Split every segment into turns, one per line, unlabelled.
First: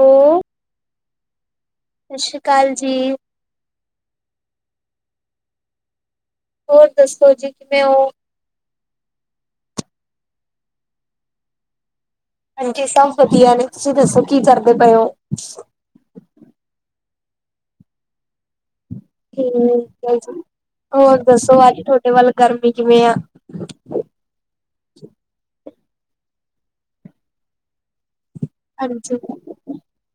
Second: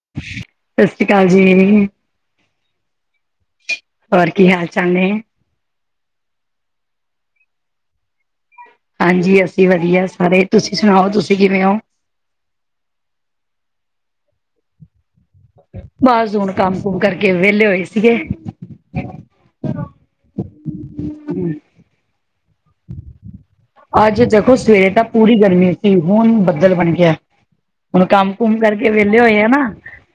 Hello,
ਸਤਿ ਸ੍ਰੀ ਅਕਾਲ ਜੀ।
ਸਤਿ ਸ਼੍ਰੀ ਅਕਾਲ ਜੀ।
ਹੋਰ ਕੀ ਹਾਲ ਚਾਲ ਨੇ?
ਹੋਰ ਦੱਸੋ ਜੀ ਕਿਵੇਂ ਹੋ?
ਹਾਂਜੀ ਅਸੀਂ ਵਧੀਆ ਸਾਰੇ, ਤੁਸੀਂ ਸੁਣਾਓ ਤੁਸੀਂ ਕਿਵੇਂ ਹੋ?
ਹਾਂਜੀ ਸਭ ਵਧੀਆ ਨੇ, ਤੁਸੀਂ ਦੱਸੋ ਕੀ ਕਰਦੇ ਪਏ ਹੋ?
ਬਸ ਹੁਣ ਕੰਮ ਕੁਮ ਕਰਕੇ ਵਿਹਲੇ ਹੋਏ ਸੀਗੇ।
ਹੂੰ ਹਾਂਜੀ ਹੋਰ ਦੱਸੋ, ਅੱਜ ਤੁਹਾਡੇ ਵੱਲ ਗਰਮੀ ਕਿਵੇਂ ਆ?
ਅੱਜ ਦੇਖੋ ਸਵੇਰੇ ਤਾਂ ਪੂਰੀ ਗਰਮੀ ਸੀ ਹੁਣ ਬੱਦਲ ਬਣ ਗਿਆ। ਹੁਣ ਕੰਮ ਕੁਮ ਕਰਕੇ
ਹਾਂਜੀ,
ਵਿਹਲੇ ਹੋਏ ਆ ਨਾ।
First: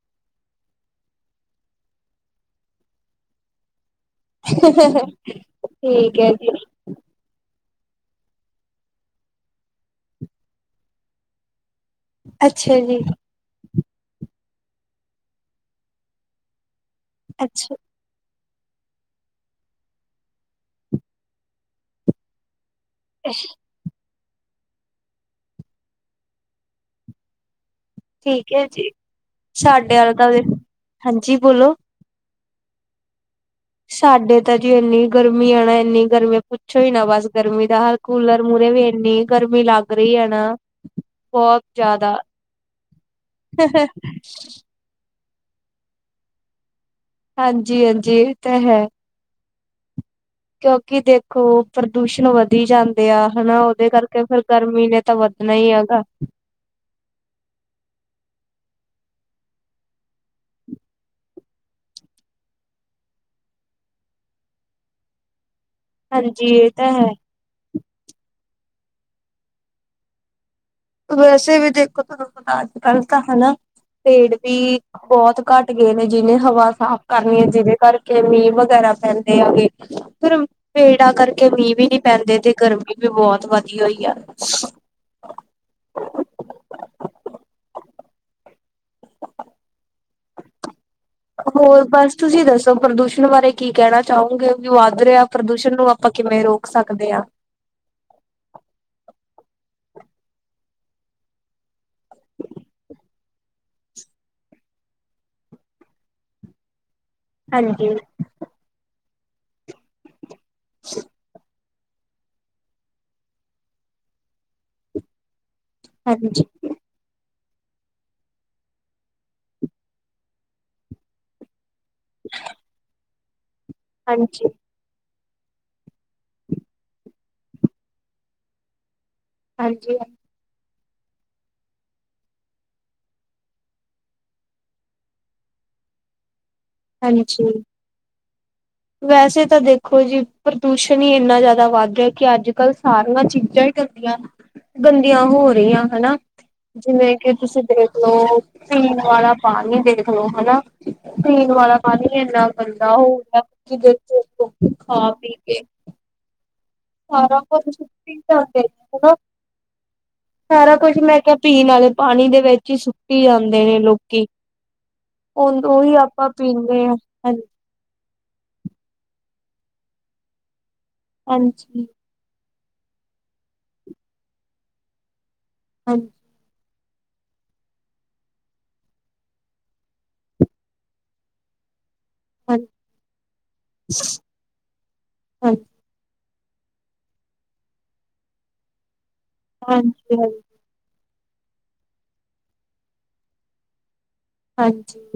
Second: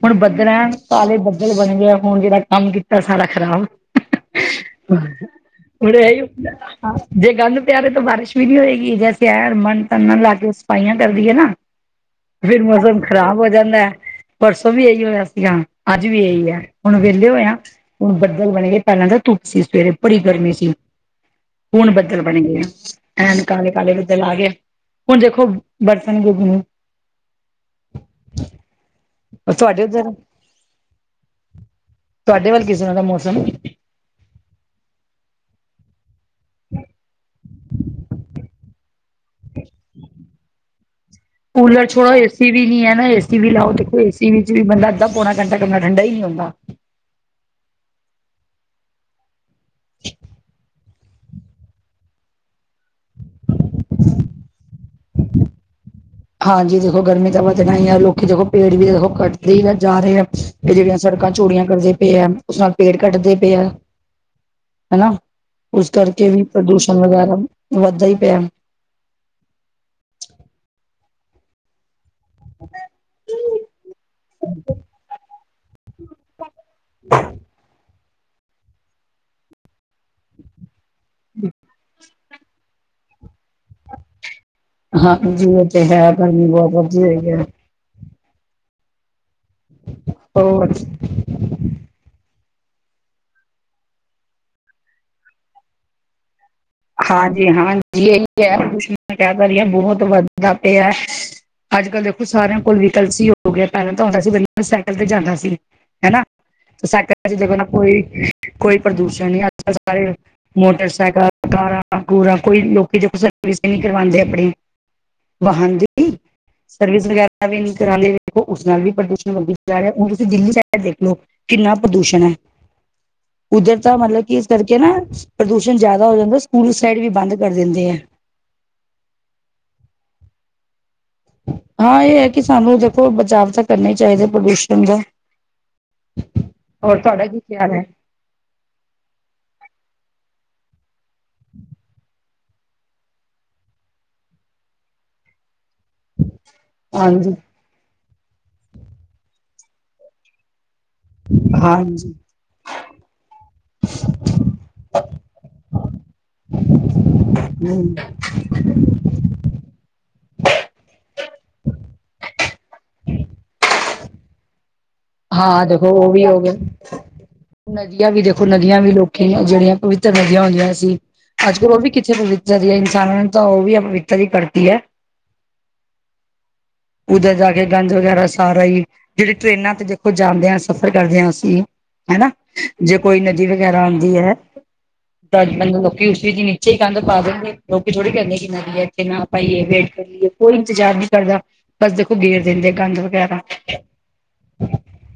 ਹੁਣ ਬੱਦਲ ਐਣ ਕਾਲੇ ਬੱਦਲ ਬਣ ਗਏ ਹੁਣ ਜਿਹੜਾ ਕੰਮ ਕੀਤਾ ਸਾਰਾ ਖ਼ਰਾਬ। ਹਾਂ
ਠੀਕ
ਹੁਣ ਇਹੀ ਹੁੰਦਾ ਹੈ ਹਾਂ ਜੇ ਗੰਦ ਪਿਆ ਰਹੇ ਤਾਂ ਬਾਰਿਸ਼। ਵੀਡੀਓ ਹੈਗੀ ਜੈਸੇ ਐਣ ਮਨ ਤਨ ਲਾ ਕੇ ਸਫਾਈਆਂ ਕਰਦੀ ਹੈ ਨਾ। ਫਿਰ
ਅੱਛਾ ਜੀ,
ਮੌਸਮ ਖ਼ਰਾਬ ਹੋ ਜਾਂਦਾ ਹੈ। ਪਰਸੋਂ ਵੀ ਇਹੀ ਹੋਇਆ ਸੀਗਾ ਅੱਜ ਵੀ ਇਹੀ ਹੈ। ਹੁਣ ਵਿੇਹਲੇ ਹੋਏ ਆ
ਅੱਛਾ
ਹੁਣ ਬੱਦਲ ਬਣੇ ਪਹਿਲਾਂ ਤਾਂ ਧੁੱਪ ਸੀ ਸਵੇਰੇ ਬੜੀ ਗਰਮੀ ਸੀ। ਹੁਣ ਬੱਦਲ ਬਣ ਗਏ ਆ। ਐਨ ਕਾਲੇ, ਕਾਲੇ ਬੱਦ ਲਾ ਗਏ ਹੁਣ ਦੇਖੋ ਬਰਤਣ ਗੁੱਗ ਨੂੰ।
ਠੀਕ ਹੈ ਜੀ, ਸਾਡੇ
ਉੱਧਰ,
ਵੱਲ ਤਾਂ ਹਾਂਜੀ ਬੋਲੋ।
ਤੁਹਾਡੇ ਵੱਲ ਕਿਸ ਤਰ੍ਹਾਂ ਦਾ ਮੌਸਮ ਏ?
ਸਾਡੇ ਤਾਂ ਜੀ ਇੰਨੀ ਗਰਮੀ ਆ ਨਾ ਇੰਨੀ ਗਰਮੀ ਪੁੱਛੋ ਹੀ ਨਾ ਬਸ। ਗਰਮੀ ਦਾ ਹਾਲ ਕੂਲਰ ਮੂਹਰੇ ਵੀ ਇੰਨੀ ਗਰਮੀ ਲੱਗ ਰਹੀ ਹੈ ਨਾ। ਬਹੁਤ
ਕੂਲਰ ਛੋੜੋ
ਜ਼ਿਆਦਾ।
ਏਸੀ ਵੀ ਨੀ ਹੈ ਨਾ ਏਸੀ ਵੀ ਲਾਓ ਦੇਖੋ ਏਸੀ ਵਿੱਚ ਵੀ ਬੰਦਾ। ਪੌਣਾ ਘੰਟਾ ਕਮਰਾ ਠੰਡਾ ਹੀ ਨਹੀਂ ਹੁੰਦਾ।
ਹਾਂਜੀ, ਹਾਂਜੀ ਇਹ ਤਾਂ ਹੈ,। ਕਿਉਂਕਿ ਦੇਖੋ ਪ੍ਰਦੂਸ਼ਣ ਵਧਦਾ। ਵੱਡੀ ਜਾਂਦੇ ਆ ਹਨਾ ਉਹਦੇ ਕਰਕੇ ਫੇਰ ਗਰਮੀ ਨੇ ਤਾਂ ਵੱਧਣਾ ਹੀ ਹੈਗਾ।
ਹਾਂਜੀ ਦੇਖੋ, ਗਰਮੀ ਤਾਂ ਵਧਣਾ ਹੀ ਆ ਲੋਕੀ ਦੇਖੋ ਪੇੜ ਵੀ ਦੇਖੋ ਕੱਟਦੇ ਹੀ ਜਾ ਰਹੇ ਆ‌। ਇਹ ਜਿਹੜੀਆਂ ਸੜਕਾਂ ਚੋੜੀਆਂ ਕਰਦੇ ਪਏ ਹੈ। ਉਸ ਨਾਲ ਪੇੜ ਕੱਟਦੇ ਪਏ ਹੈ। ਹਨਾ ਉਸ ਕਰਕੇ ਵੀ
ਹਾਂਜੀ ਇਹ ਤਾਂ
ਪ੍ਰਦੂਸ਼ਣ
ਹੈ
ਵਗੈਰਾ ਵੱਧਦਾ ਹੀ ਪਿਆ ਹੈ।
ਵੈਸੇ ਵੀ ਦੇਖੋ ਤੁਹਾਨੂੰ ਪਤਾ ਅੱਜ ਕੱਲ ਤਾਂ ਹਨਾ ਪੇੜ ਵੀ ਬਹੁਤ। ਘੱਟ ਗਏ ਨੇ ਜਿਹਨੇ ਹਵਾ ਸਾਫ਼ ਕਰਨੀ ਹੈ ਜਿਹਦੇ ਘਰ। ਕੇ ਮੀਂਹ ਵਗੈਰਾ ਪੈਂਦੇ ਹੈਗੇ ਫਿਰ ਪੇੜਾ ਕਰਕੇ ਮੀਂਹ ਵੀ ਨੀ ਪੈਂਦੇ ਤੇ ਗਰਮੀ। ਗਰਮੀ ਬਹੁਤ ਵਧੀਆ ਹੋਈ ਆ।
ਹਾਂਜੀ ਉਹ ਤੇ ਹੈ ਗਰਮੀ ਬਹੁਤ ਵੱਧੀ ਹੋਈ ਹੈ। ਹੋਰ।
ਹੋਰ ਬਸ, ਤੁਸੀਂ ਦੱਸੋ ਪ੍ਰਦੂਸ਼ਣ ਬਾਰੇ ਕੀ ਕਹਿਣਾ ਚਾਹੋਗੇ ਜੋ ਵੱਧ ਰਿਹਾ ਪ੍ਰਦੂਸ਼ਣ ਨੂੰ ਆਪਾਂ ਕਿਵੇਂ ਰੋਕ। ਸਕਦੇ ਆ।
ਜੀ ਹਾਂਜੀ ਇਹੀ ਹੈ ਕੁਛ ਮੈਂ ਕਹਿ ਰਹੀ ਬਹੁਤ ਵੱਧਦਾ ਪਿਆ। ਅੱਜ ਕੱਲ੍ਹ ਦੇਖੋ ਸਾਰਿਆਂ ਕੋਲ ਵੀਕਲ ਸੀ ਹੋ ਗਿਆ ਪਹਿਲਾਂ ਤਾਂ ਆਉਂਦਾ ਸੀ ਪਹਿਲਾਂ ਸਾਈਕਲ ਤੇ ਜਾਂਦਾ ਸੀ। ਹੈ ਨਾ ਤੇ ਸਾਈਕਲ। ਅਸੀਂ ਦੇਖੋ ਨਾ
ਹਾਂਜੀ
ਕੋਈ ਕੋਈ ਪ੍ਰਦੂਸ਼ਣ ਨਹੀਂ ਅੱਜ ਕੱਲ ਸਾਰੇ ਮੋਟਰਸਾਈਕਲ। ਕਾਰਾ- ਕੁਰਾ ਕੋਈ ਲੋਕੀ ਜੋ ਸਰਵਿਸ ਨਹੀਂ ਕਰਵਾਉਂਦੇ ਆਪਣੀ। ਵਾਹਨ ਦੀ ਜੀ।
ਹਾਂਜੀ
ਸਰਵਿਸ ਵਗੈਰਾ ਵੀ ਨਹੀਂ ਕਰਾਦੇ, ਦੇਖੋ ਉਸ ਨਾਲ ਵੀ ਪ੍ਰਦੂਸ਼ਣ ਵਦੀ ਜਾ ਰਿਹਾ। ਹੁਣ ਤੁਸੀਂ ਦਿੱਲੀ ਦੇਖ ਲੋ। ਕਿੰਨਾ ਪ੍ਰਦੂਸ਼ਣ ਹੈ। ਉੱਧਰ ਤਾਂ ਮਤਲਬ ਕਿ ਇਸ
ਹਾਂਜੀ
ਕਰਕੇ ਨਾ ਪ੍ਰਦੂਸ਼ਣ ਜ਼ਿਆਦਾ। ਹੋ ਜਾਂਦਾ, ਸਕੂਲ ਸਾਈਡ ਵੀ ਬੰਦ ਕਰ ਦਿੰਦੇ ਆ।
ਹਾਂਜੀ।
ਹਾਂ ਇਹ ਹੈ ਕਿ ਸਾਨੂੰ, ਦੇਖੋ ਬਚਾਵ ਤਾਂ ਕਰਨਾ ਹੀ ਚਾਹੀਦਾ ਪ੍ਰਦੂਸ਼ਣ ਦਾ।
[inaudible]
ਹੋਰ ਤੁਹਾਡਾ ਕੀ ਖਿਆਲ ਹੈ?
ਵੈਸੇ ਤਾਂ ਦੇਖੋ ਜੀ, ਪ੍ਰਦੂਸ਼ਣ ਹੀ ਇੰਨਾ ਜ਼ਿਆਦਾ ਵੱਧ ਰਿਹਾ। ਕਿ ਅੱਜ ਕੱਲ ਸਾਰੀਆਂ ਚੀਜ਼ਾਂ ਹੀ ਗੰਦੀਆਂ, ਗੰਦੀਆਂ ਹੋ ਰਹੀਆਂ ਹਨਾ। ਜਿਵੇਂ ਕਿ
ਹਾਂਜੀ
ਤੁਸੀਂ ਦੇਖਲੋ, ਪੀਣ ਵਾਲਾ ਪਾਣੀ ਦੇਖਲੋ ਹਨਾ। ਪੀਣ ਵਾਲਾ
ਹਾਂਜੀ
ਪਾਣੀ ਇੰਨਾ ਗੰਦਾ ਹੋ ਗਿਆ। ਕੀ ਦੇਖੋ ਲੋਕੀ ਖਾ ਪੀ ਕੇ ਸਾਰਾ ਕੁਛ
ਹਮ
ਸੁੱਟੀ ਜਾਂਦੇ ਹਨਾ। ਸਾਰਾ ਕੁਝ ਮੈਂ ਕਿਹਾ ਪੀਣ ਵਾਲੇ ਪਾਣੀ ਦੇ ਵਿੱਚ ਹੀ, ਸਟੀ ਜਾਂਦੇ ਨੇ ਲੋਕੀ।
ਹਾਂ ਦੇਖੋ
ਉਹੀ
ਉਹ ਵੀ
ਆਪਾਂ
ਹੋ ਗਏ
ਪੀਂਦੇ ਹਾਂ ਹਾਂਜੀ।
ਨਦੀਆਂ ਵੀ ਦੇਖੋ ਨਦੀਆਂ ਵੀ ਲੋਕੀ ਜਿਹੜੀਆਂ ਪਵਿੱਤਰ ਨਦੀਆਂ ਹੁੰਦੀਆਂ ਸੀ। ਅੱਜ ਕੱਲ ਉਹ
ਹਾਂਜੀ
ਵੀ ਕਿੱਥੇ ਪਵਿੱ ਜੇਰੀਆ ਇਨਸਾਨਾਂ ਨੇ ਤਾਂ ਉਹ ਵੀ ਅਪਵਿੱਤਰ ਹੀ ਕਰਤੀ ਹੈ।
ਹਾਂਜੀ।
ਉਧਰ ਜਾ ਕੇ ਗੰਦ ਵਗੈਰਾ ਸਾਰਾ ਹੀ, ਜਿਹੜੇ ਟ੍ਰਰੇਨਾਂ ਤੇ ੱ ਜਾਂਦੇ ਹਾਂ ਸਫ਼ਰ ਕਰਦੇ ਹਾਂ ਅਸੀਂ। ਹਨਾ,
ਹਾਂਜੀ
ਜੇ ਕੋਈ ਨਦੀ ਵਗੈਰਾ ਆਉਂਦੀ ਹੈ। ਤਾਂ
ਹਾਂਜੀ
ਮੈਨੂੰ ਲੋਕੀ ਉਸ ਵਿੱਚ ਹੀਂ। ਵਿਚ ਅੇ ਹੀ ਕੰਧ ਪਾ ਦੇਂਦੇ। ਲੋਕ ਥੋੜੇ ਕਹਿੰਦੇ ਕਿ ਨਦੀਏ ਇੱਥੇ ਨਾ ਪਾਈਏ ਵੇਟ ਕਰ
ਹਾਂਜੀ
ਲਈਏ ਕੋਈ ਨਹੀਂ। ਇੰਤਜ਼ਾਰ ਨਹੀਂ ਕਰਦਾ ਬਸ ਦੇਖੋ ਗੇਰ ਦਿੰਦੇ ਗੰਦ ਵਗੈਰਾ।
ਹਾਂਜੀ।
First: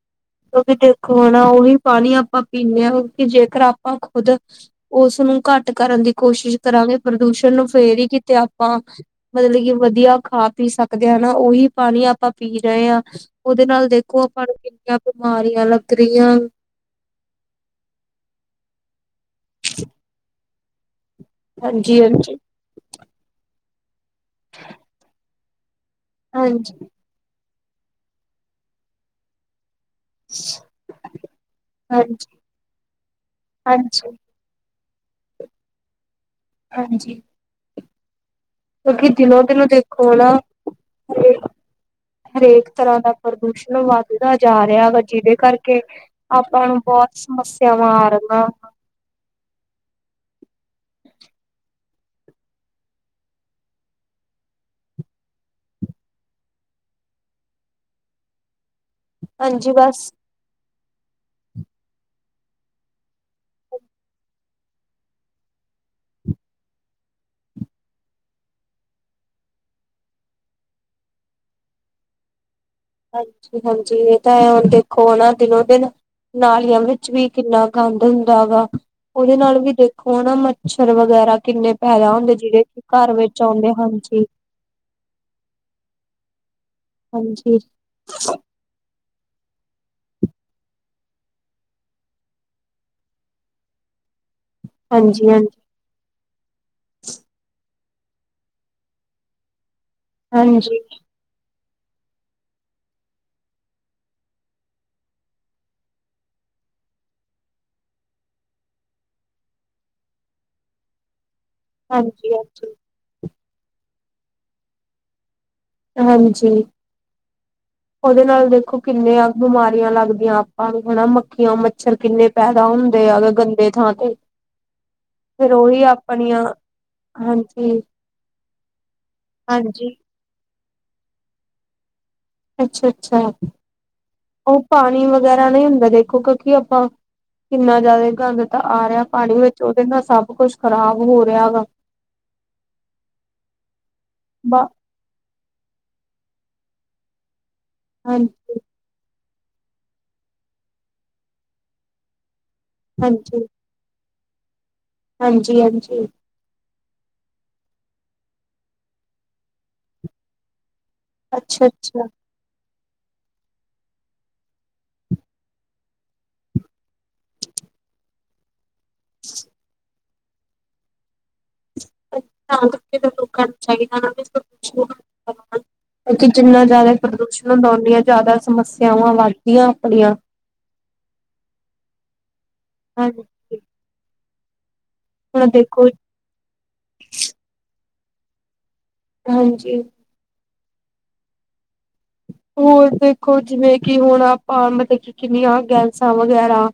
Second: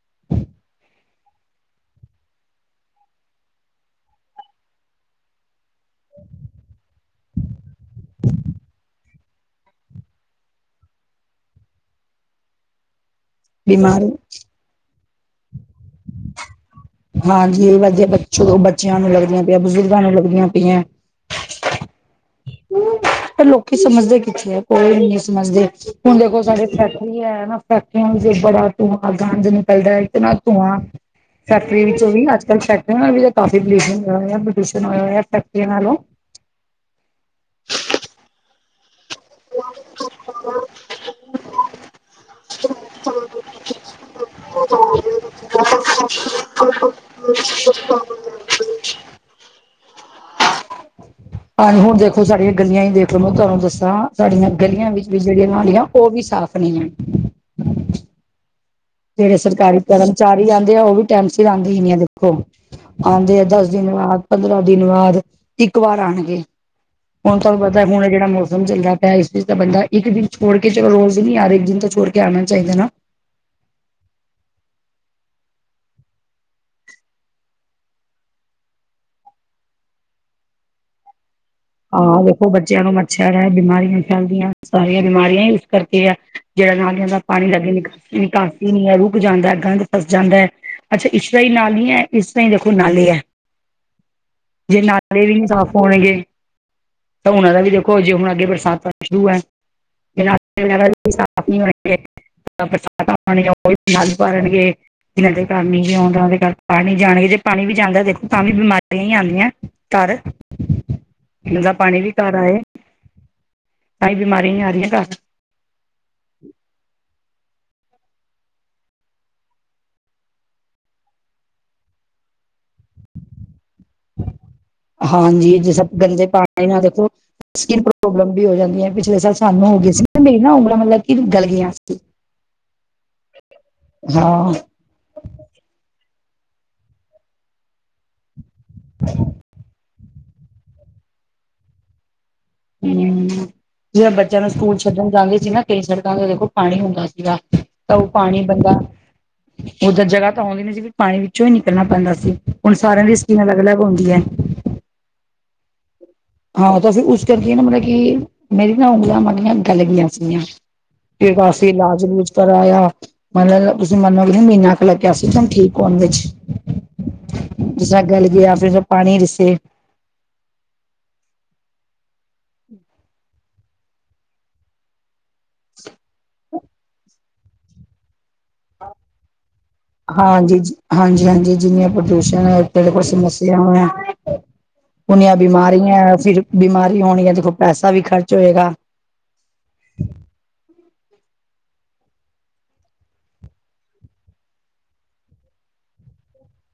ਹ [inaudible]
ਕਿ ਵੀ ਦੇਖੋ ਹੈ ਨਾ, ਉਹੀ ਪਾਣੀ ਆਪਾਂ ਪੀਂਦੇ ਹਾਂ, ਕਿਉਕਿ ਜੇਕਰ ਆਪਾਂ ਖੁਦ ਉਸਨੂੰ ਘੱਟ ਕਰਨ ਦੀ ਕੋਸ਼ਿਸ਼ ਕਰਾਂਗੇ, ਪ੍ਰਦੂਸ਼ਣ ਨੂੰ ਫੇਰੀ ਹੀ ਕਿਤੇ ਆਪਾਂ। ਮਤਲਬ ਕਿ ਵਧੀਆ ਖਾ- ਪੀ ਸਕਦੇ ਹਾ, ਹਨਾ ਉਹੀ ਪਾਣੀ ਆਪਾਂ ਪੀ ਰਹੇ ਹਾਂ। ਉਹਦੇ ਨਾਲ
ਬਿਮਾਰੀ
ਦੇਖੋ ਆਪਾਂ ਨੂੰ ਕਿੰਨੀਆਂ ਬਿਮਾਰੀਆਂ ਲੱਗ ਰਹੀਆਂ।
ਹਾਂਜੀ ਇਹ ਵਧੀਆ ਬ ਬੱਚਿਆਂ ਨੂੰ ਲੱਗਦੀਆਂ ਪਈਆਂ, ਬਜ਼ੁਰਗਾਂ ਨੂੰ ਲੱਗਦੀਆਂ ਪਈਆਂ।
ਹਾਂਜੀ- ਹਾਂਜੀ।
ਲੋਕੀ ਸਮਝਦੇ ਕਿੱਥੇ ਹੈ। ਕੋਈ ਵੀ ਨਹੀਂ ਸਮਝਦੇ, ਹੁਣ ਦੇਖੋ ਸਾਡੇੈ
ਹਾਂਜੀ
ਹੈ ਨਾ ਫੈਕਟਰਿਆਆ ਜੇ ਬੜਾ ਧੂੰਆਂ ਗੰਜ ਨਿਕਲਦਾ, ਇਤਨਾ ਧੂੰਆਂ ਫੈਕਟਰੀਆਂ ਵਿੱਚੋਂ ਵੀ
ਹਾਂਜੀ
ਅੱਜ ਕੱਲ ਫੈਕਟਰੀਆਂ ਨਾਲ ਵੀ ਕਾਫੀ ਪਲਿਊਸ਼ਨ
ਹਾਂਜੀ
ਹੋਇਆ। ਪੋਲਿਸ਼ਨ ਹੋਇਆ ਫੈਕਟਰੀਆਂ ਨਾਲੋਂ।
ਹਾਂਜੀ। ਕਿਉਂਕਿ ਦਿਨੋ- ਦਿਨੋ, ਦੇਖੋ ਨਾ। ਹਰੇਕ ਤਰਾਂ ਦਾ ਪ੍ਰਦੂਸ਼ਣ, ਵੱਧਦਾ ਜਾ ਰਿਹਾ ਵਾ। ਜਿਹਦੇ ਕਰਕੇ
ਹੋ [unintelligible]
ਸਮੱਸਿਆ ਆ ਰਹਿਆ।
ਹਾਂਜੀ ਹੁਣ ਦੇਖੋ ਸਾਡੀਆਂ ਗਲੀਆਂ ਹੀ ਦੇਖ ਲਓ, ਮੈਂ ਤੁਹਾਨੂੰ ਦੱਸਾਂ ਸਾਡੀਆਂ ਗਲੀਆਂ ਵਿੱਚ ਵੀ, ਜਿਹੜੀਆਂ ਨਾਲੀਆਂ ਉਹ ਵੀ ਸਾਫ਼ ਨਹੀਂ ਹੈ। ਜਿਹੜੇ
ਹਾਂਜੀ
ਸਰਕਾਰੀ
ਬਸ
ਕਰਮਚਾਰੀ ਆਉਂਦੇ ਆ। ਉਹ ਵੀ ਟਾਈਮ ਸੀਰ ਆਦੇ ਹੀ ਨਹੀਂ ਆ ਦੇਖੋ। ਆਉਂਦੇ ਆ ਦਸ ਦਿਨ ਬਾਅਦ, ਪੰਦਰਾਂ ਦਿਨ ਬਾਅਦ ਇੱਕ ਵਾਰ ਆਉਣਗੇ। ਹੁਣ ਤੁਹਾਨੂੰ ਪਤਾ ਹੁਣ ਜਿਹੜਾ ਮੌਸਮ ਚੱਲਦਾ ਪਿਆ, ਇਸ ਵਿੱਚ ਤਾਂ ਬੰਦਾ ਇੱਕ ਦਿਨ ਛੋੜ ਕੇ, ਚਲੋ ਰੋਜ਼ ਨਹੀ ਆ ਰਹੇ। ਇੱਕ ਦਿਨ ਤਾਂ ਛੋੜ ਕੇ ਆਣਾ ਚਾਹੀਦਾ ਨਾ।
ਹਾਂਜੀ- ਹਾਂਜੀ ਇਹ ਤਾਂ ਹੈ ਹੁਣ, ਦੇਖੋ ਆ ਨਾ ਦਿਨੋ- ਦਿਨ। ਨਾਲੀਆਂ ਵਿੱਚ ਵੀ ਕਿੰਨਾ ਗੰਦ ਹੁੰਦਾ ਹੈਗਾ। ਉਹਦੇ ਨਾਲ ਵੀ ਦੇਖੋ ਨਾ ਮੱਛਰ ਵਗੈਰਾ ਕਿੰਨੇ। ਪੈਦਾ
ਹਾਂ
ਹੁੰਦੇ
ਦੇਖੋ
ਜਿਹੜੇ ਕਿ
ਬੱਚਿਆਂ ਨੂੰ
ਘਰ
ਮੱਛਰ
ਵਿੱਚ
ਹੈ
ਆਉਂਦੇ
ਬਿਮਾਰੀਆਂ
ਹਾਂਜੀ।
ਫੈਲਦੀਆਂ। ਸਾਰੀਆਂ ਬਿਮਾਰੀਆਂ ਇਸ ਕਰਕੇ ਆ। ਜਿਹੜਾ ਨਾਲੀਆਂ ਦਾ ਪਾਣੀ
ਹਾਂਜੀ,
ਲਾਗੇ ਨਿਕ- ਨਿਕਲ ਹੈ ਰੁਕ ਜਾਂਦਾ, ਗੰਦ ਫਸ ਜਾਂਦਾ ਹੈ। ਅੱਛਾ। ਇਸ ਤਰ੍ਹਾਂ ਹੀ ਨਾਲੀ ਹੀ ਹੈ ਇਸ ਤਰ੍ਹਾਂ ਹੀ ਦੇਖੋ ਨਾਲੇ ਹੈ।
[inaudible]
ਜੇ ਨਾਲੇ
ਹਾਂਜੀ, ਹਾਂਜੀ,
ਵੀ ਸਾਫ਼ ਹੋਣਗੇ। ਤਾਂ ਹੁਨਾਂ ਦਾ ਵੀ ਦੇਖੋ ਜੇ ਹੁਣ ਅੱਗੇ ਬਰਸਾਤ ਤਾਂ ਸ਼ੁਰੂ ਹੈ।
ਹਾਂਜੀ,
[unintelligible] ਆਪ ਹੋ ਬਸਾਤਾਂ ਪਾਣੀਆਂ ਉਹ ਨਾਲ ਭਰਨਗੇ। ਜਿਨਾਂ ਦੇ ਘਰ ਨਹੀਂ ਆਉਂਦਾ ਉਹਦੇ ਘਰ ਪਾਣੀ ਜਾਣਗੇ ਜੇ ਪਾਣੀ ਵੀ ਜਾਂਦਾ ਦੇਖੋ ਤਾਂ ਵੀ ਬਿਮਾਰੀਆਂ ਹੀ ਆਉਂਦੀਆਂ। ਘਰ ਪ ਦਾ ਪਾਣੀ ਵੀ
ਹਾਂਜੀ,
ਘਰ ਆਏ
ਹਾਂਜੀ।
ਕਈ ਬਿਮਾਰੀਆਂ ਨਹੀਂ ਆ ਰਹੀਆਂ ਘਰ।
ਹਾਂਜੀ। ਉਹਦੇ ਨਾਲ ਦੇਖੋ ਕਿੰਨੀਆਂ ਬਿਮਾਰੀਆਂ ਲੱਗਦੀਆਂ ਆਪਾਂ ਹਨਾ। ਮੱਖੀਆਂ, ਮੱਛਰ ਕਿੰਨੇ ਪੈਦਾ ਹੁੰਦੇ ਆਗ ਗੰਦੇ ਥਾਂ ਤੇ। ਫੇਰ
ਹਾਂਜੀ। ਜੇ
ਉਹੀ
ਸਭ ਗੰਦੇ
ਆਪਣੀਆਂ
ਪਾਣੀ ਨਾਲ ਦੇਖੋ
ਹਾਂਜੀ,
ਸਕਿੰਨ ਪ੍ਰੋਬਲਮ ਵੀ ਹੋ ਜਾਂਦੀ ਹੈ। ਪਿਛਲੇ ਸਾਲ ਸਾਨੂੰ ਹੋ ਗਈ
ਹਾਂਜੀ।
ਸੀ ਮੇਰੀ ਨਾ ਉਂਗਲਾਂ ਮਤਲਬ ਕਿ ਗਲ ਗਈ ਸੀ।
ਅੱਛਾ- ਅੱਛਾ।
ਹਾਂ
ਉਹ ਪਾਣੀ ਵ ਵਗੈਰਾ ਨਹੀਂ ਹੁੰਦਾ ਦੇਖੋ ਕਿਉਂਕਿ ਆਪਾਂ, ਕਿੰਨਾ ਜ਼ਿਆਦਾ ਗੰਦ ਤਾਂ ਆ ਰਿਹਾ ਪਾਣੀ ਵਿੱਚ ਉਹਦੇ ਨਾਲ ਸਭ ਕੁਛ ਖ਼ਰਾਬ ਹੋ ਰਿਹਾ ਗਾ।
ਹੂ। ਜਿ ਬੱਚਿਆਂ ਨੂੰ
ਬ
ਸਕੂਲ ਛੱਡਣ ਜਾਂਦੀ ਸੀ ਨਾ ਕਈ ਸੜਕਾਂ ਤੇ ਦੇਖੋ ਪਾਣੀ ਹੁੰਦਾ ਸੀਗਾ ਤਾਂ ਉਹ ਪਾਣੀ
ਹਾਂਜੀ
ਬੰਦਾ ਉਧਰ ਜਗ੍ਹਾ ਤਾਂ ਆਉਂਦੀ ਨ ਸੀ ਵੀ ਪਾਣੀ ਵਿੱਚੋਂ ਹੀ ਨਿਕਲਣਾ ਪੈਂਦਾ ਸੀ। ਹੁਣ ਸਾਰਿਆਂ ਦੀ ਸਕੀਮ
ਹਾਂਜੀ
ਅਲੱਗ- ਅਲੱਗ ਹੁੰਦੀ ਹੈ।
ਹਾਂਜੀ- ਹਾਂਜੀ।
ਹਾਂ, ਤਾਂ ਫਿਰ ਉਸ ਕਰਕੇ ਨਾ ਮਤਲਬ ਕਿ, ਮੇਰੀ ਨਾ ਉਂਗਲਾਂ ਮੇਗੀਆਂ ਗਲ ਗਿਆਂ ਸੀਗੀਆਂ। ਫ
ਅੱਛਾ
ਵਸੀ ਇਲਾਜ-
ਅੱਛਾ
ਲੂਜ ਕਰਿਆ। ਮਤਲਬ ਤੁਸੀਂ ਮੰਨ ਲਓ ਕਿ ਮਹੀਨਾ ਕੁ ਲੱਗਿਆ ਸੀ ਮੈਨੂੰ ਠੀਕ ਹੋਣ ਵਿੱਚ। ਜਿਸ ਗਲ ਗਿਆ ਫਿਰ ਪਾਣੀ ਰਿਸੇ
ਲੋਕ ਚਾਹੀ [unintelligible] ਜਿੰਨਾ ਜ਼ਿਆਦਾ ਪ੍ਰਦੂਸ਼ਣ ਹੁੰਦਾ। ਉਣਿਆਂ ਜ਼ਿਆਦਾ ਸਮੱਸਿਆਵਾਂ ਵੱਧ ਯਾ ਆਪਣੀਆਂ।
ਹਾਂਜੀ- ਹਾਂਜੀ- ਹਾਂਜੀ ਜਿੰਨੀਆਂ ਪ੍ਰਦੂਸ਼ਣ ਹੈ ਤੁ ਕੋਲ ਸਮੱਸਿਆ
ਹਾਂਜੀ
ਹੈ। ਉਨੀਆਂ
ਹੁਣ ਦੇਖੋ
ਬਿਮਾਰੀਆਂ। ਫਿਰ ਬਿਮਾਰ ਹੋਣੀਆਂ ਦੇਖੋ ਪੈਸਾ ਵੀ ਖਰਚ ਹੋਏਗਾ।
ਹਾਂਜੀ। ਹੋਰ ਦੇਖੋ ਜਿਵੇਂ ਕਿ ਹੁਣ ਆਪਾਂ ਮਤਲਬ ਕਿ ਕਿੰਨੀਆਂ ਗੈਸਾਂ ਵਗੈਰਾ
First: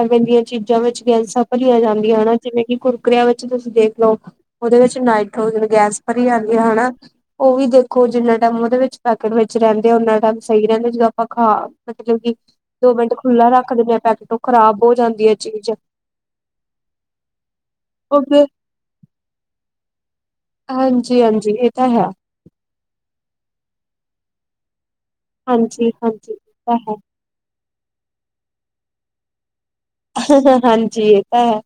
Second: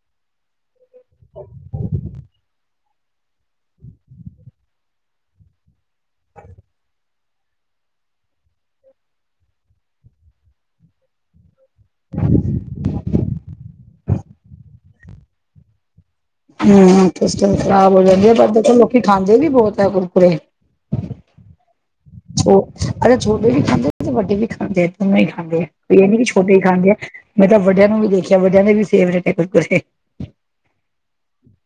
ਐਵੇਂ ਦੀਆਂ ਚੀਜ਼ਾਂ ਵਿੱਚ ਗੈਲਸਾਂ ਭਰੀਆਂ ਜਾਂਦੀਆਂ ਹਨ। ਜਿਵੇਂ ਕਿ ਗ ਕੁੱਕਰਿਆਂ ਵਿੱਚ ਤੁਸੀਂ ਦੇਖ ਲਓ। ਉਹਦੇ ਵਿੱਚ ਨਾਈਟ੍ਰੋਜਨ ਗੈਸ ਭਰੀ ਜਾਂਦੀ ਹੈ। ਹਨਾ। ਉਹ ਵੀ ਦੇਖੋ ਜਿੰਨਾ ਟਾਈਮ ਉਹਦੇ ਵਿੱਚ ਪੈਕੇਟ ਵ। ਰਹਿੰਦੇ ਆ ਉਹਨਾਂ ਟਾਈਮ ਸਹੀ ਰਹਿੰਦਾ ਜਦੋਂ ਆਪਾਂ ਖਾ ਮਤਲਬ ਕਿ ਦੋ ਮਿੰਟ ਖੁੱਲ੍ਹਾ ਰੱਖ ਦਿੰਦੇ ਹਾਂ। ਪੈ ਖ਼ਰਾਬ ਹੋ ਜਾਂਦੀ ਹੈ ਚੀਜ਼।
ਹੂ। ਸਿਸਟਮ ਖਰਾਬ ਹੋ ਜਾਂਦੀ ਪਰ ਦੇਖੋ ਲੋਕੀ ਖਾਂਦੇ ਵੀ ਬਹੁਤ ਹੈ ਗੁਰਕਰੇ।
ਹਾਂਜੀ- ਹਾਂਜੀ। ਇਹ ਤਾਂ ਹੈ।
ਛ ਅ ਛੋਟੇ ਵੀ ਖਾਂਦੇ ਤੇ, ਵੱਡੇ ਵੀ ਖਾਂਦੇ। ਊ ਹੀ ਖਾਂਦੇ ਆ
ਹਾਂਜੀ
ਕੋਈ ਇਹ ਨੀ ਕਿ
ਹਾਂਜੀ
ਛੋਟ ਹੀ
ਤਾਂ
ਖਾਂਦੇ ਆ।
ਹੈ
ਮੈਂ ਤਾਂ ਵੱਡਿਆਂ ਨੂੰ ਵੀ ਦੇਖਿਆ, ਵੱਡਿਆਂ ਦੇ ਵੀ ਫੇਵਰੇਟ ਹੈ।
ਹਾਂਜੀ। ਇਹ ਤਾਂ ਹੈ।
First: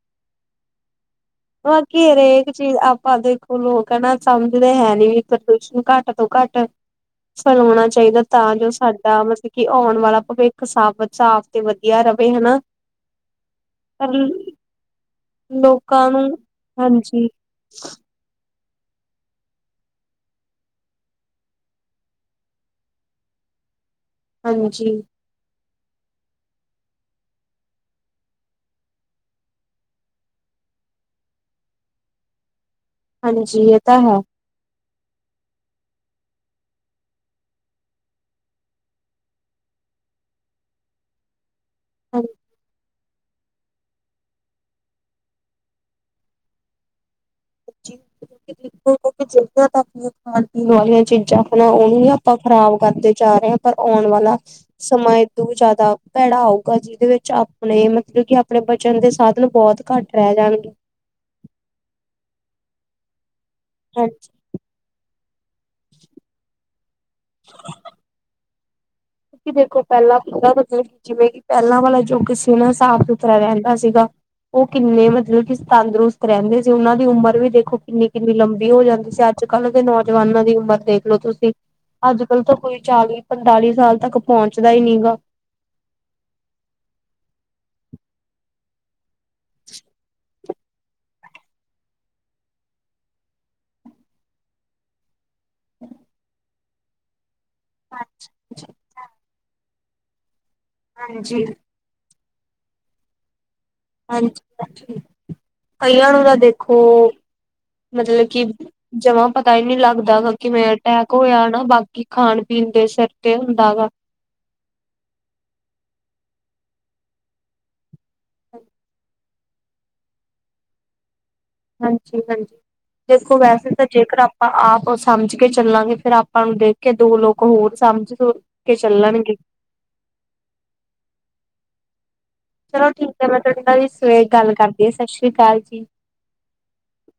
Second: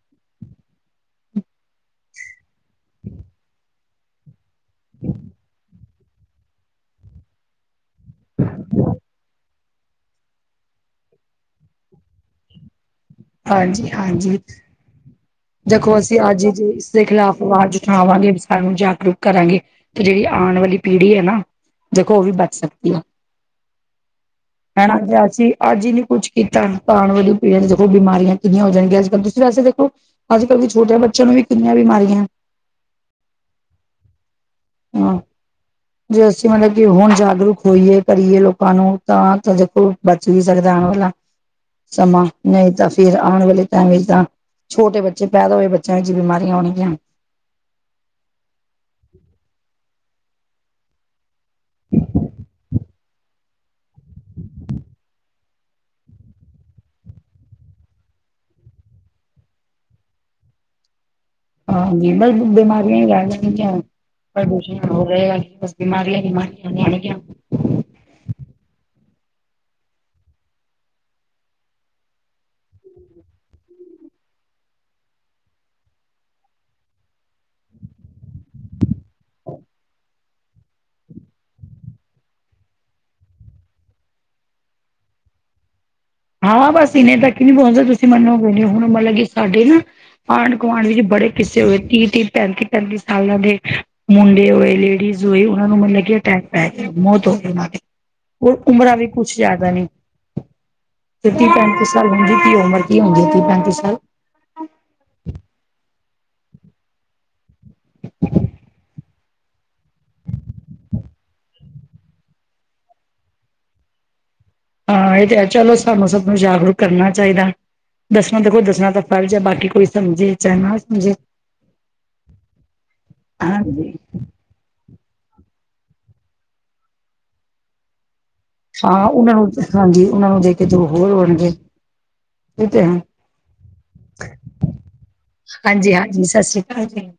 ਹਰੇਕ ਚੀਜ਼ ਆਪਾਂ ਦੇਖੋਲੋ। ਕਹਿਣਾ ਸਮਝਦੇ ਹੈ ਨੀ ਵੀ ਪ੍ਰਦੂਸ਼ਣ ਘੱਟ ਤੋਂ ਘੱਟ, ਫਲੋਣਾ ਚ'। ਚਾਹੀਦਾ ਤਾਂ ਜੋ ਸਾਡਾ ਮਤਲਬ ਕਿ ਆਉਣ ਵਾਲਾ ਭਵਿੱਖ ਸਭ ਸਾਫ਼ ਤੇ ਵਧੀਆ ਰਹੇ। ਹਨਾ।
ਹਾਂਜੀ-
ਪਰ
ਹਾਂਜੀ। ਦੇਖੋ,
ਲੋਕਾਂ
ਅਸੀਂ
ਨੂੰ
ਅੱਜ ਜ ਇਸਦੇ
ਹਾਂਜੀ
ਖਿਲਾਫ਼ ਆਵਾਜ਼ ਉਠਾ ਵਾਂਗੇ ਸਾਰਿਆਂ ਨੂੰ ਜਾਗਰੂਕ ਕਰਾਂਗੇ। ਤੇ ਜਿਹੜੀ ਆਉਣ ਵਾਲੀ ਪੀੜ੍ਹੀ ਹੈ ਨਾ। ਦੇਖੋ ਉਹ ਵੀ ਬਚ ਸਕਦੀ ਹੈ। ਹਨਾ।
ਹਾਂਜੀ
ਜ ਅਸੀਂ ਅੱਜ ਹੀ ਨੀ ਕੁੱਛ ਕੀਤਾ। ਪਾਉਣ ਵਾਲੀ ਪੀੜ ਚ' ਉਹ ਬਿਮਾਰੀਆਂ ਕਿੰਨੀਆਂ ਹੋ ਜਾਣੀਆਂ ਅੱਜ ਕੱਲ੍ਹ ਤੁਸੀਂ ਵੈਸ ਦੇਖੋ ਅੱਜ ਕੱਲ੍ਹ ਦੀ ਛੋਟੀਆਂ ਬੱਚਿਆਂ ਨੂੰ ਵੀ ਕਿਨੀਆਂ ਬਿਮਾਰੀਆਂ
ਹਾਂਜੀ ਇਹ ਤਾਂ ਹੈ
ਹਮ। ਜੇ ਅਸੀਂ ਮਤਲਬ ਕਿ ਹੁਣ ਜਾਗਰੂਕ ਹੋਈਏ ਕਰੀਏ ਲੋਕਾਂ ਨੂੰ ਤਾਂ ਤਾਂ ਦੇਖੋ ਬਚ ਵੀ ਸਕਦਾ ਆਉਣ ਵਾਲਾ।
[inaudible]
ਸਮਾਂ ਨਹੀਂ ਤਾਂ। ਫੇਰ ਆਉਣ ਵਾਲੇ ਟਾਈਮ ਵਿੱਚ ਤਾਂ ਛੋਟੇ ਬੱਚੇ ਪੈਦਾ ਹੋਏ ਬੱਚਿਆਂ ਵਿੱਚ ਬਿਮਾਰੀਆਂ ਹੋਣਗੀਆਂ।
ਦੇਖੋ ਜ ਤਾਂ ਆਪਣੀਆਂ ਖਾਣ ਪੀਣ ਵਾਲੀਆਂ ਚੀਜ਼ਾਂ। ਨਾ ਉਹਨੂੰ ਹੀ ਆਪਾਂ ਖ਼ਰਾਬ ਕਰਦੇ ਜਾ ਰਹੇ ਹਾਂ ਪਰ ਆਉਣ ਵਾਲਾ। ਸਮਾਂ ਏਦੋ ਜ਼ਿਆਦਾ ਭੈੜਾ ਆਊਗਾ ਜਿਹਦੇ ਵਿੱਚ ਆਪਣੇ ਮਤਲਬ ਕਿ ਆਪਣੇ ਬਚਨ ਦੇ ਸਾਧਨ ਬਹੁਤ ਘੱਟ। ਰਹਿ ਜਾਣਗੇ।
ਹਾਂਜੀ ਬ ਬਿਮਾਰੀਆਂ ਵੀ ਰਹਿਗ।
ਅੱਛਾ।
ਪ੍ਰਦੂਸ਼ਣ ਹੋ ਰਹੇ ਆ ਬਸ ਬਿਮਾਰੀਆਂ ਬਿਮਾਰੀਆਂ ਹਣਗੀਆਂ।
[unintelligible] ਕਿ ਦੇਖੋ ਪਹਿਲਾਂ ਪਾਂ ਮਤਲਬ। ਜਿਵੇਂ ਕਿ ਪਹਿਲਾਂ ਵਾਲਾ ਜੋ ਕਿਸੇ ਨਾ ਸਾਫ਼ ਸੁਥਰਾ ਰਹਿੰਦਾ ਸੀਗਾ। ਉਹ ਕਿੰਨੇ ਮਤਲਬ ਕਿ ਤੰਦਰੁਸਤ ਰਹਿੰਦੇ ਸੀ ਉਹਨਾਂ ਦੀ ਉਮਰ ਵੀ ਦੇਖੋ ਕਿੰਨੀ ਕਿੰਨੀ ਲੰਬੀ ਹੋ ਜਾਂਦੀ ਸੀ ਅੱਜ। ਅੱਜ ਕੱਲ੍ਹ ਦੇ ਨੌਜਵਾਨਾਂ ਦੀ ਉਮਰ ਦੇਖਲੋ ਤੁਸੀਂ ਅੱਜ ਕੱਲ ਤਾਂ ਕੋਈ ਚਾਲੀ ਪੰਤਾਲੀ ਸਾਲ। ਤੱਕ ਪਹੁੰਚਦਾ ਹੀ ਨਹੀਂ ਗਾ।
ਹਾਂ ਬਸ ਇਨੇ ਤੱਕ ਹੀ ਨਹੀਂਪਹੁੰਚਦਾ ਤੁਸੀਂ ਮੰਨੋਗੇ ਨ ਹੋ ਹੁਣ ਮੰਤਲ ਲ ਸਾਡੇ ਨਾ। ਆਂਢ ਗੁਆਂਢ ਵਿੱਚ ਬੜੇ ਕਿੱਸੇ ਹੋਏ ਤੀਹ-ਤੀਹ ਪੈਂਤੀ-ਪੈਂਤੀ ਸਾਲਾਂ ਦੇ ਮੁੰਡੇ ਹੋਏ ਲੇਡੀਜ਼ ਈ ਉਹਨਾਂ ਨੂੰ ਮਤਲਬ ਕਿ ਅਟੈਕ ਪੈ ਗਿਆ ਮੌਤ ਹੋ ਗਈ ਉਹ ਦੀ
ਹਾਂਜੀ
ਉਮਰਾਂ ਵੀ ਕੁੱਛ ਜ਼ਿਆਦਾ ਨੀ ਤੇ
ਹਾਂਜੀ
ਤੀ ਪੈਂਤੀ ਸਾਲ ਹੁੰਦੀ ਤੀ ਉਮਰ ਕੀ ਹੁੰਦੀ ਹੈ ਤੀ ਪੈਂਤੀ ਸਾਲ
ਹਾਂਜੀ-ਹਾਂਜੀ ਕਈਆਂ ਨੂੰ ਦਾ ਦੇਖੋ ਮਤਲਬ ਕਿ ਜਮਾ ਪਤਾ ਹੀ ਨਹੀਂ ਲੱਗਦਾ ਗਾ ਕਿਵੇਂ ਅਟੈਕ ਹੋਇਆ ਨਾ ਬਾਕੀ ਖਾਣ ਪੀਣ ਦੇ ਸਿਰ ਤੇ ਹੁੰਦਾ ਗਾ
ਹਾਂ ਇਹ ਤੇ ਚਲੋ ਸਾਨੂੰ ਸਭ ਨੂੰ ਜਾਗਰੂਕ ਕਰਨਾ ਚਾਹੀਦਾ ਦਸਣਾ ਦੇਖੋ ਦੱਸਣਾ ਤਾਂ ਫ ਜਾਂ ਬਾਕੀ ਕੋਈ ਸਮਝੇ ਚ ਨਾ ਸਮਝੇ
ਹਾਂਜੀ-ਹਾਂਜੀ ਦੇਖੋ ਵੈਸੇ ਤਾਂ
ਹਾਂਜੀ
ਜੇਕਰ ਆਪ ਆਪਾਂ ਆਪ ਉਹ ਸਮਝ ਕੇ ਚੱਲਾਂਗੇ ਫੇਿਰ ਆਪਾਂ ਨੂੰ ਦੇਖ ਕੇ ਦੋ ਲੋਕ ਹੋਰ ਸਮਝ ਕੇ
ਹਾਂ
ਚੱਲਣਗੇ
ਉਹਨਾਂ ਨੂੰ ਹਾਂਜੀ ਉਹਨਾਂ ਨੂੰ ਦੇ ਕੇ ਦ ਹੋਰ ਬਣਗੇ
ਚਲੋ ਠੀਕ ਹੈ ਮੈਂ ਤੁਹਾਡੇ ਨਾਲ ਇਸ ਵੇ ਗੱਲ ਕਰਦੀ ਹਾਂ ਸਤਿ ਸ੍ਰੀ ਅਕਾਲ ਜੀ।
ਹਾਂਜੀ ਹਾਂਜੀ ਸਤਿ ਸ੍ਰੀ ਅਕਾਲ ਜੀ।